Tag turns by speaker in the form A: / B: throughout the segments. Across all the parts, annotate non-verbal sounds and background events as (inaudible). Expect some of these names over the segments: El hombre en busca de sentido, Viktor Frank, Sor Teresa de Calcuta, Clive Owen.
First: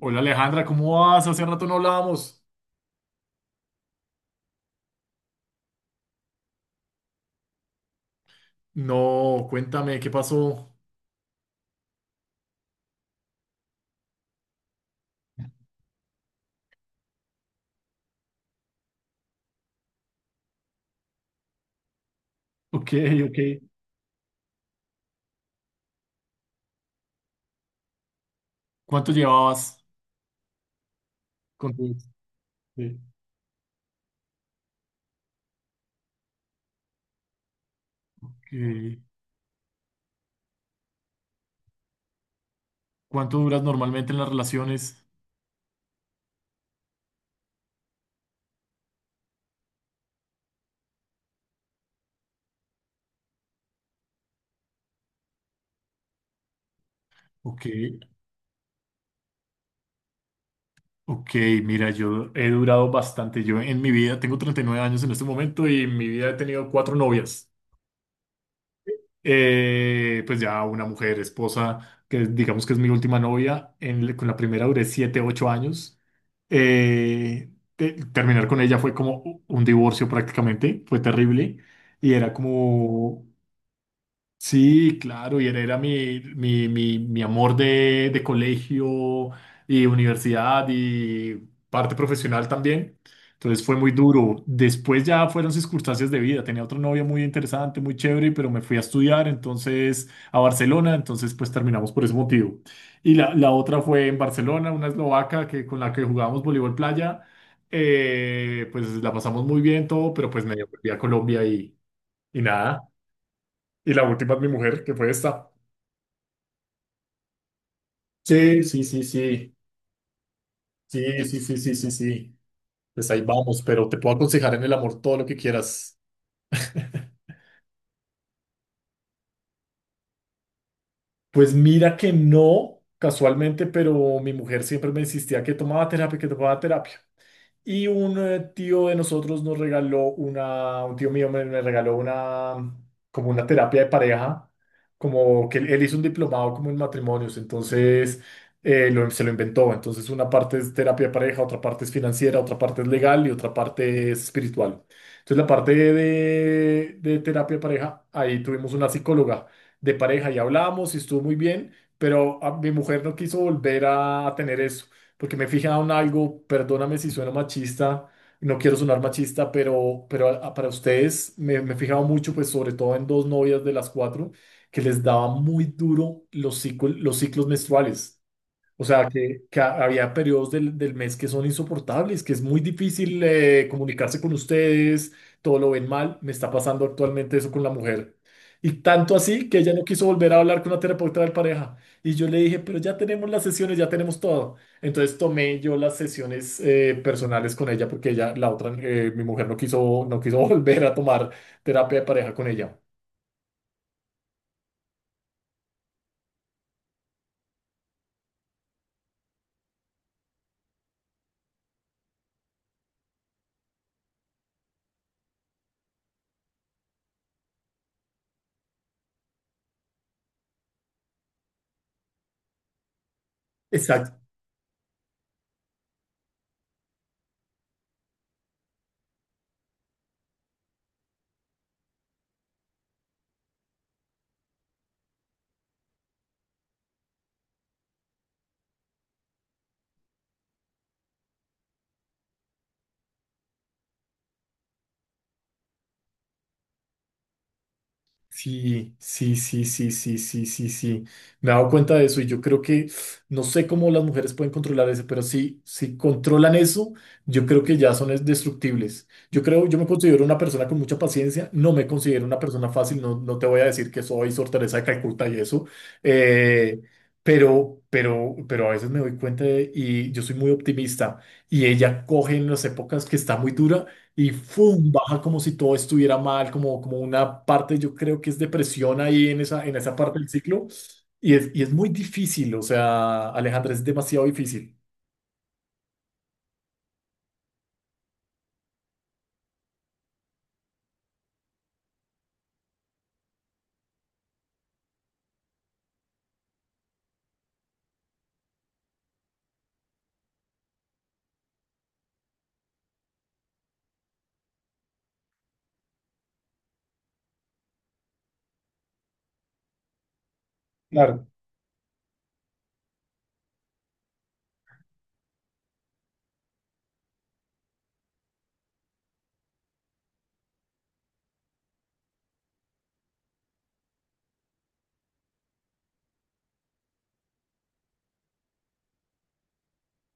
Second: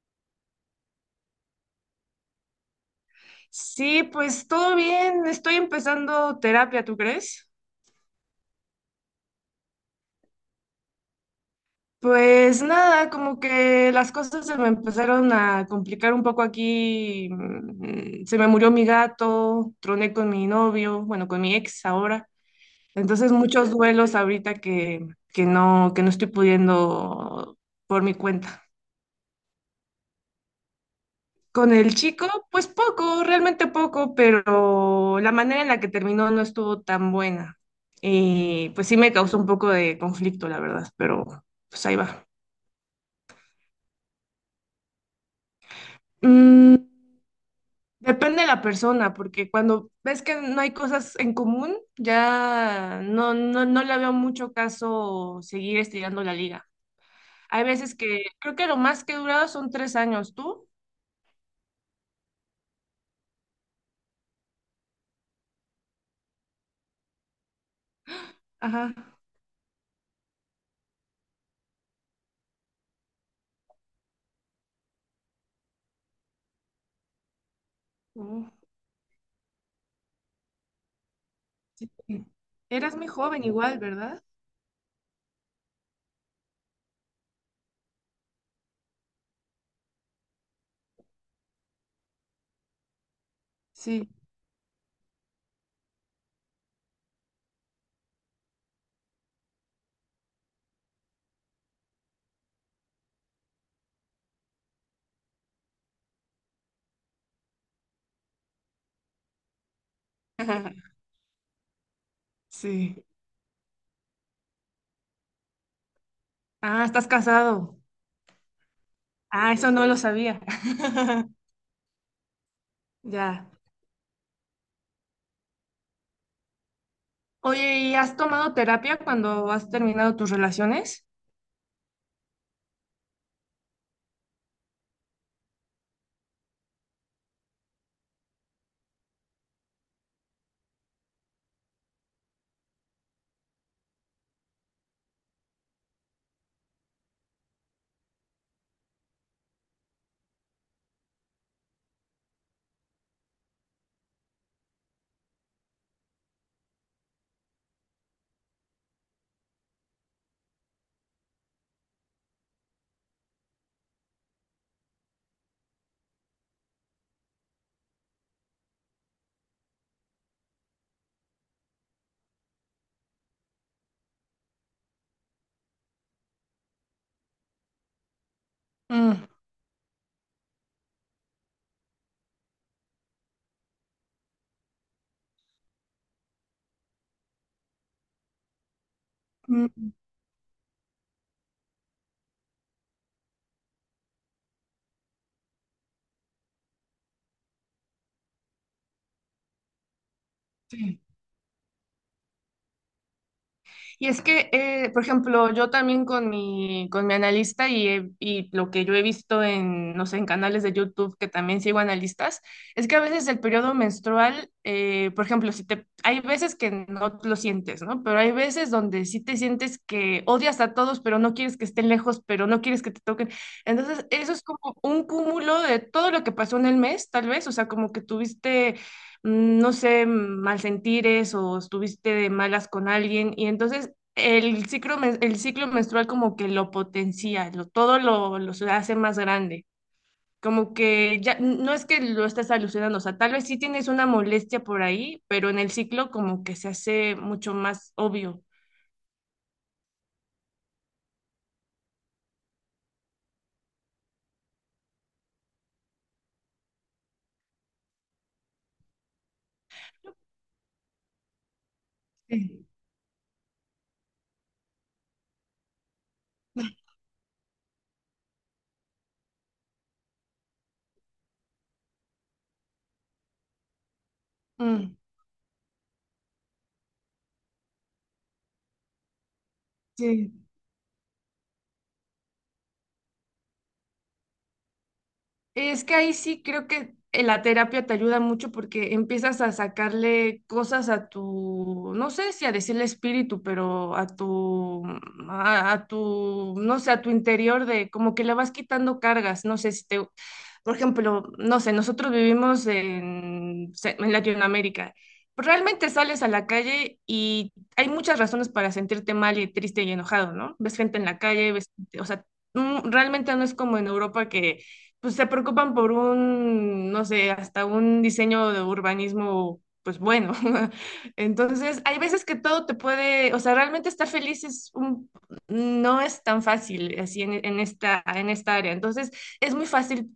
A: Hola Alejandra, ¿cómo vas? Hace rato no hablábamos.
B: Sí, pues todo bien, estoy empezando terapia, ¿tú crees?
A: No, cuéntame, ¿qué pasó?
B: Pues nada, como que las cosas se me empezaron a complicar un poco aquí. Se me murió mi gato, troné con mi novio, bueno, con mi ex ahora.
A: Ok,
B: Entonces
A: ok.
B: muchos duelos ahorita que no estoy pudiendo por mi cuenta.
A: ¿Cuánto llevabas
B: Con
A: con tu
B: el
A: ex?
B: chico, pues
A: Sí.
B: poco, realmente poco, pero la manera en la que terminó no estuvo tan buena.
A: Ok.
B: Y pues sí me causó un poco de conflicto, la verdad, pero pues ahí va.
A: ¿Cuánto duras normalmente en las relaciones?
B: Mm, Depende de la persona, porque cuando ves que no hay cosas en común, ya no, no, no le veo mucho caso seguir estirando la liga. Hay
A: Ok,
B: veces que creo que lo más que he durado son tres años. ¿Tú?
A: ok, mira, yo he durado bastante. Yo en mi vida tengo 39 años en este momento y en mi vida he tenido cuatro novias.
B: Ajá.
A: Pues ya una mujer, esposa, que digamos que es mi última novia, con la primera duré 7, 8 años. Terminar
B: Oh,
A: con ella fue como un divorcio prácticamente, fue terrible
B: sí.
A: y era
B: Eras muy
A: como,
B: joven igual, ¿verdad?
A: sí, claro, y él era mi amor de colegio y universidad y parte profesional también. Entonces fue muy
B: Sí.
A: duro. Después ya fueron circunstancias de vida. Tenía otro novio muy interesante, muy chévere, pero me fui a estudiar entonces a Barcelona. Entonces pues terminamos por ese motivo. Y la otra fue en Barcelona, una eslovaca que, con la que jugábamos voleibol playa. Pues la pasamos muy bien todo, pero pues me volví
B: (laughs)
A: a Colombia y nada.
B: Sí.
A: Y la última es mi mujer, que fue esta.
B: Ah, estás casado.
A: Sí, sí, sí,
B: Ah,
A: sí.
B: eso no lo sabía.
A: Sí,
B: (laughs)
A: sí, sí, sí, sí, sí. Pues ahí
B: Ya.
A: vamos, pero te puedo aconsejar en el amor todo lo que quieras. (laughs)
B: Oye, ¿y has tomado terapia cuando has terminado tus relaciones?
A: Pues mira que no, casualmente, pero mi mujer siempre me insistía que tomaba terapia, que tomaba terapia. Y un tío de nosotros nos regaló un tío mío me regaló una, como una terapia de pareja, como que él hizo un diplomado como en matrimonios, entonces se lo inventó. Entonces una parte es terapia de pareja, otra parte es financiera, otra parte es legal y otra parte es espiritual. Entonces la parte de terapia de pareja, ahí tuvimos una psicóloga de pareja y hablamos y estuvo muy bien, pero mi mujer no quiso volver a tener eso porque me fijan en algo, perdóname si sueno machista, no quiero sonar machista, pero para ustedes me he fijado mucho, pues sobre todo en dos novias de las cuatro, que les daba muy duro los ciclos menstruales. O sea,
B: Mm,
A: que había periodos del mes que son insoportables, que es muy difícil comunicarse con ustedes, todo lo ven mal. Me está pasando actualmente eso con la mujer. Y tanto así que ella no
B: mm,
A: quiso volver a hablar con la terapeuta de pareja. Y yo le dije, pero ya tenemos las sesiones, ya tenemos todo. Entonces tomé yo las sesiones personales con ella porque ella, la otra, mi mujer no quiso (laughs) volver a
B: sí.
A: tomar terapia de pareja con ella.
B: Y es que, por ejemplo, yo también con mi analista y, y lo que yo he visto en, no sé, en canales de YouTube que también sigo analistas, es que a veces el periodo menstrual, por ejemplo, si te, hay veces que no lo sientes, ¿no? Pero hay veces donde sí te sientes que odias a todos, pero no quieres que estén lejos, pero no quieres que te toquen. Entonces,
A: Exacto.
B: eso es como un cúmulo de todo lo que pasó en el mes, tal vez, o sea, como que tuviste no sé, malsentires o estuviste de malas con alguien. Y entonces el ciclo, el ciclo menstrual como que lo potencia, todo lo se hace más grande. Como que ya no es que lo estés alucinando, o sea, tal vez sí tienes una molestia por ahí, pero en el ciclo como que se hace mucho más obvio.
A: Sí, sí, sí, sí, sí, sí, sí, sí. Me he dado cuenta de eso y yo creo que no sé cómo las mujeres pueden controlar eso, pero sí, si controlan eso, yo creo que ya son destructibles. Yo creo, yo me considero una persona con mucha paciencia, no me considero una
B: Sí,
A: persona fácil, no, no te voy a decir que soy Sor Teresa de Calcuta y eso, eh, pero, pero a veces me doy cuenta y yo soy muy optimista, y ella coge en las épocas que está muy dura y ¡fum!
B: mm,
A: Baja como si todo estuviera mal, como una parte, yo creo que es depresión ahí en esa parte del
B: sí.
A: ciclo. Y es muy difícil, o sea, Alejandra, es demasiado difícil.
B: Es que ahí sí creo que la terapia te ayuda mucho porque empiezas a sacarle cosas a tu, no sé si a decirle espíritu, pero a tu, a tu, no sé, a tu interior de como que le vas quitando cargas. No sé si te, por ejemplo, no sé, nosotros vivimos en Latinoamérica. Pues, realmente sales a la calle y hay muchas razones para sentirte mal y triste y enojado, ¿no? Ves gente en la
A: Claro.
B: calle, ves, o sea, realmente no es como en Europa que pues, se preocupan por un, no sé, hasta un diseño de urbanismo, pues bueno. (laughs) Entonces, hay veces que todo te puede, o sea, realmente estar feliz es un, no es tan fácil así en esta área. Entonces, es muy fácil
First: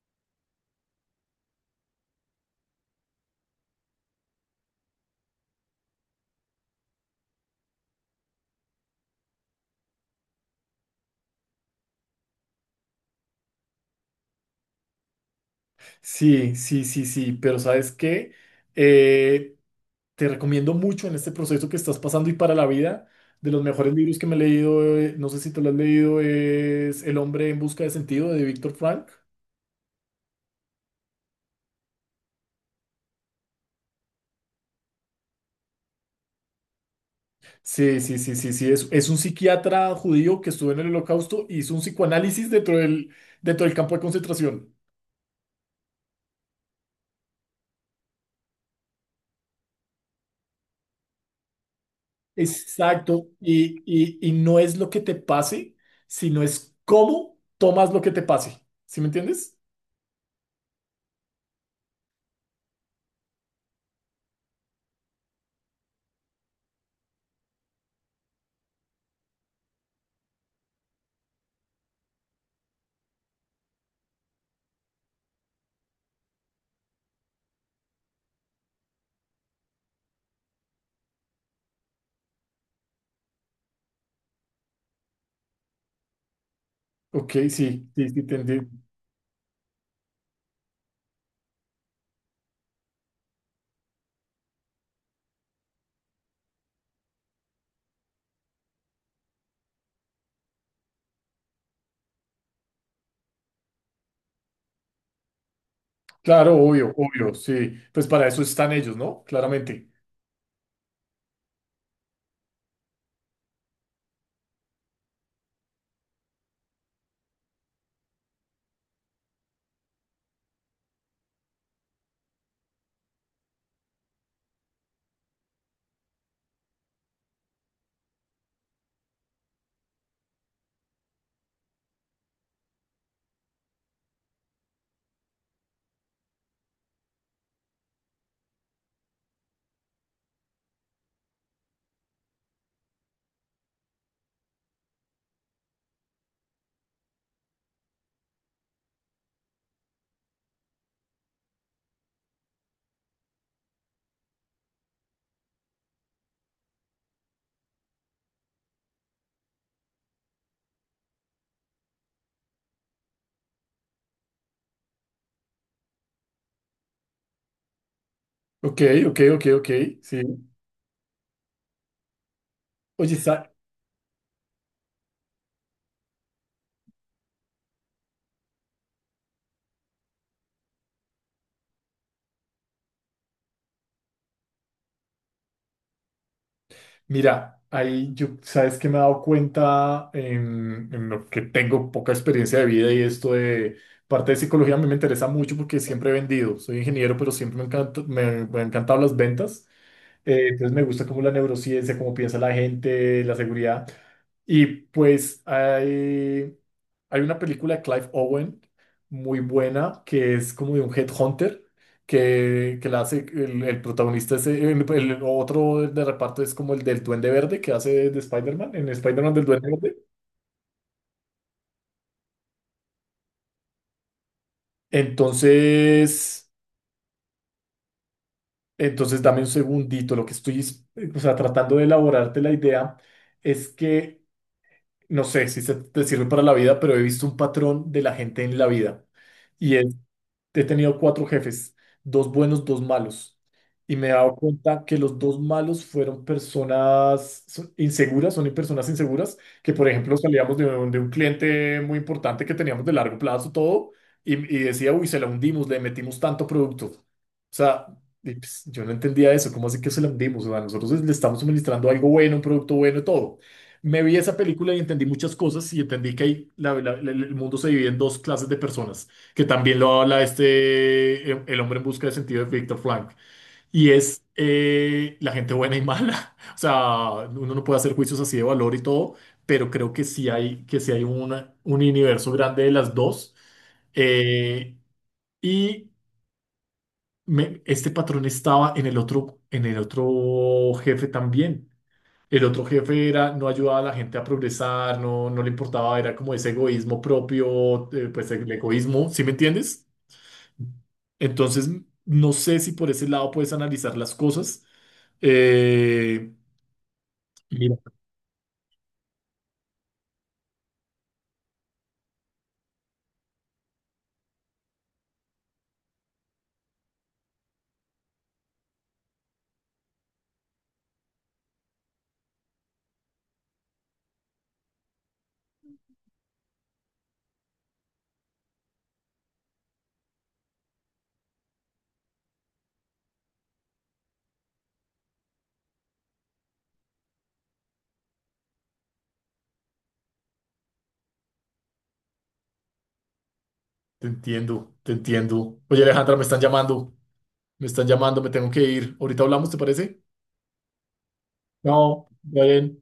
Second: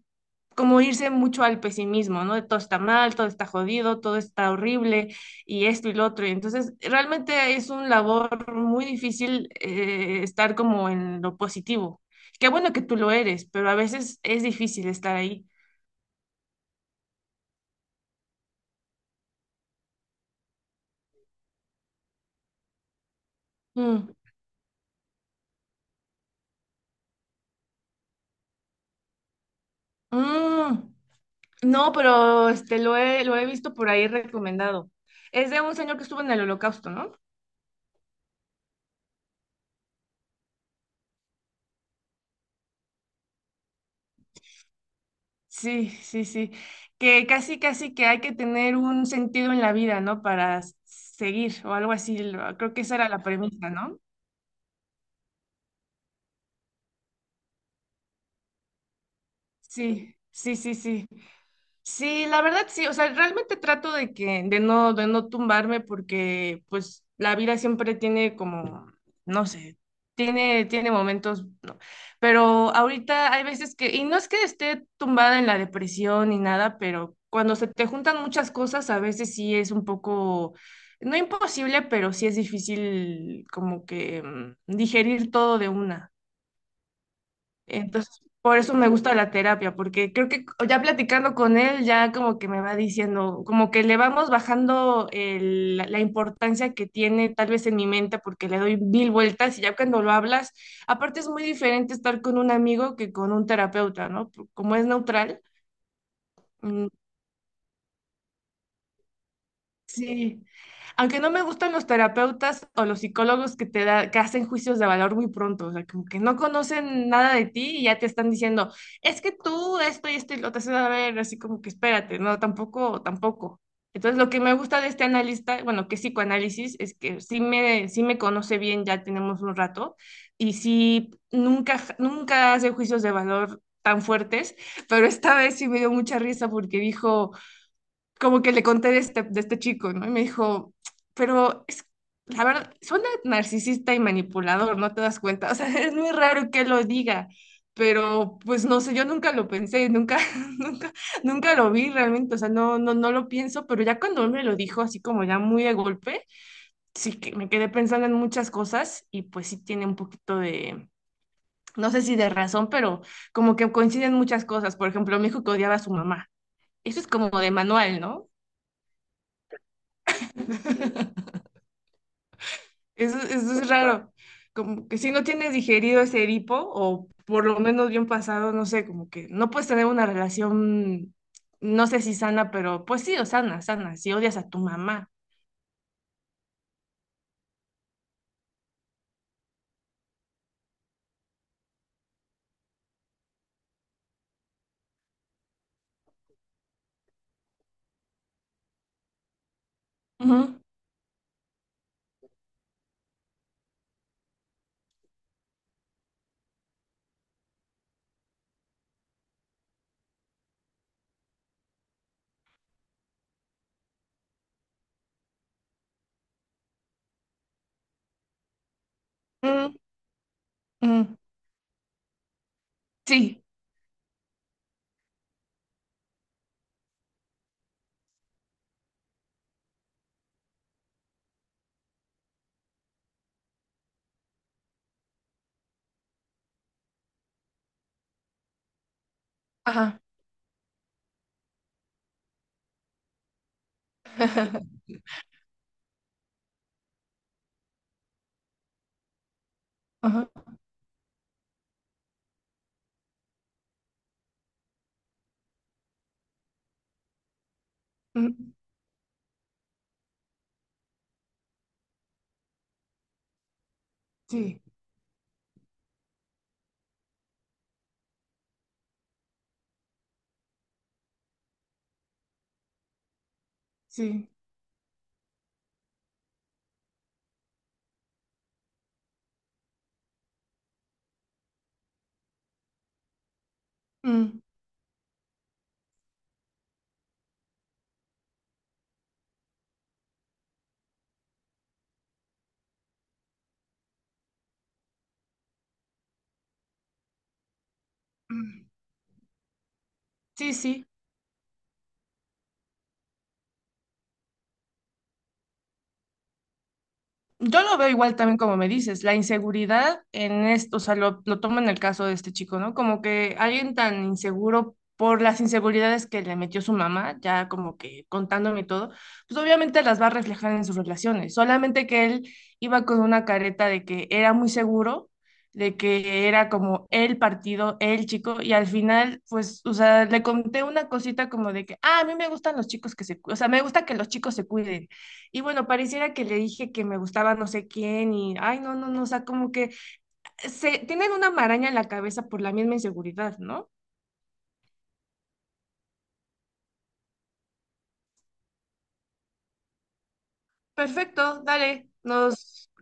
B: como irse mucho al pesimismo, ¿no? De todo está mal, todo está jodido, todo está horrible y esto y lo otro. Y entonces, realmente es una labor muy difícil estar como en lo positivo. Qué bueno que tú lo eres, pero a veces es difícil estar ahí.
A: Sí, sí, sí, sí, pero ¿sabes qué? Eh, Te recomiendo mucho en este proceso que estás pasando y para la vida. De los mejores
B: Mm,
A: libros que me he leído, no sé si te lo has leído, es El hombre en busca de sentido de Víctor Frank.
B: mm. No, pero este, lo he visto por ahí recomendado. Es de un señor que estuvo en el holocausto, ¿no?
A: Sí, sí, sí, sí, sí. Es un psiquiatra judío que estuvo en el Holocausto y hizo un psicoanálisis dentro del campo de concentración.
B: Sí, sí, sí. Que casi, casi que hay que tener un sentido en la vida, ¿no? Para seguir o algo así. Creo que esa era la
A: Exacto.
B: premisa,
A: Y,
B: ¿no?
A: y, y no es lo que te pase, sino es cómo tomas lo que te pase. ¿Sí me entiendes?
B: Sí, sí, sí, sí. Sí, la verdad sí, o sea, realmente trato de no tumbarme porque pues la vida siempre tiene como, no sé, tiene momentos, ¿no? Pero ahorita hay veces que, y no es que esté tumbada en la depresión ni nada, pero cuando se te juntan muchas cosas, a veces sí es un poco, no imposible, pero sí es difícil como que digerir todo de una.
A: Ok, sí, sí,
B: Entonces,
A: sí, te
B: por eso
A: entendí.
B: me gusta la terapia, porque creo que ya platicando con él, ya como que me va diciendo, como que le vamos bajando la importancia que tiene tal vez en mi mente, porque le doy mil vueltas y ya cuando lo hablas, aparte es muy diferente estar con un amigo que con un terapeuta, ¿no? Como es neutral.
A: Claro,
B: Mm,
A: obvio, obvio, sí. Pues para eso están ellos, ¿no? Claramente.
B: sí, aunque no me gustan los terapeutas o los psicólogos que hacen juicios de valor muy pronto, o sea, como que no conocen nada de ti y ya te están diciendo, es que tú esto y esto y lo te haces a ver, así como que espérate, no, tampoco, tampoco. Entonces, lo que me gusta de este analista, bueno, que es psicoanálisis, es que sí me conoce bien, ya tenemos un rato, y sí, nunca, nunca hace juicios de valor tan fuertes, pero esta vez sí me dio mucha risa porque dijo como que le conté de este chico, ¿no? Y me dijo, pero es, la verdad, suena narcisista y manipulador, ¿no te das cuenta? O sea, (laughs) es muy raro que lo diga, pero pues no sé, yo nunca lo pensé, nunca, (laughs) nunca, nunca lo vi realmente, o sea, no, no, no lo pienso, pero ya cuando él me lo dijo así como ya muy de golpe, sí que me quedé pensando en muchas cosas y pues sí tiene un poquito de... No sé si de razón, pero como que coinciden muchas cosas. Por ejemplo, me dijo que odiaba a su mamá. Eso es como de manual, ¿no?
A: Ok, ok, ok, ok, sí. Oye,
B: Eso, eso es raro. Como que si no tienes digerido ese Edipo, o por lo menos bien pasado, no sé, como que no puedes tener una relación, no sé si sana, pero pues sí, o sana, sana, si odias a tu mamá.
A: mira, ahí yo, sabes que me he dado cuenta en lo que tengo poca experiencia de vida y esto de parte de psicología a mí me interesa mucho porque siempre he vendido. Soy ingeniero, pero siempre me han encantado las ventas.
B: Ujú,
A: Entonces me gusta como la neurociencia, cómo piensa la gente, la seguridad. Y pues hay una película de Clive Owen muy buena que es como de un headhunter que la hace el protagonista es el otro de reparto es como el del Duende Verde que hace de Spider-Man, en Spider-Man del Duende
B: mm,
A: Verde.
B: mm, sí,
A: Entonces, entonces dame un segundito, lo que estoy, o sea, tratando de elaborarte la idea es que, no sé si se te sirve para la vida, pero he visto un patrón de la gente en la vida.
B: ajá,
A: He tenido cuatro jefes, dos buenos, dos malos. Y me he dado cuenta que los dos malos fueron personas inseguras, son personas inseguras, que por ejemplo
B: ajá,
A: salíamos de un, cliente muy importante que teníamos de largo plazo todo y decía, uy, se la hundimos, le metimos tanto producto. O sea, y,
B: mm,
A: pues, yo no entendía eso, ¿cómo así que se la hundimos? O sea, nosotros le estamos suministrando algo bueno, un producto bueno, todo. Me vi esa
B: sí,
A: película y entendí muchas cosas y entendí que el mundo se divide en dos clases de personas, que también lo habla este, El hombre en busca de sentido de Viktor Frank, y es
B: sí,
A: la gente buena y mala. (laughs) O sea, uno no puede hacer juicios así de valor y todo, pero creo que sí hay un universo grande de las dos.
B: mm,
A: Eh, y este patrón estaba en el otro jefe también. El otro jefe era, no ayudaba a la gente a progresar, no, no le importaba, era como ese egoísmo propio, pues el
B: mm,
A: egoísmo, ¿sí me entiendes?
B: sí, sí.
A: Entonces, no sé si por ese lado puedes analizar las cosas. Eh,
B: Yo
A: Mira,
B: lo veo igual también como me dices, la inseguridad en esto, o sea, lo tomo en el caso de este chico, ¿no? Como que alguien tan inseguro por las inseguridades que le metió su mamá, ya como que contándome todo, pues obviamente las va a reflejar en sus relaciones, solamente que él iba con una careta de que era muy seguro, de que era como el partido, el chico, y al final, pues, o sea, le conté una cosita como de que, ah, a mí me gustan los chicos que se, o sea, me gusta que los chicos se cuiden. Y bueno, pareciera que le dije que me gustaba no sé quién y, ay, no, no, no, o sea, como que se tienen una maraña en la cabeza por la misma inseguridad, ¿no?
A: te entiendo, te entiendo. Oye, Alejandra, me están llamando, me están llamando, me tengo que ir. Ahorita hablamos, ¿te parece?
B: Perfecto, dale,
A: No, está
B: nos
A: bien.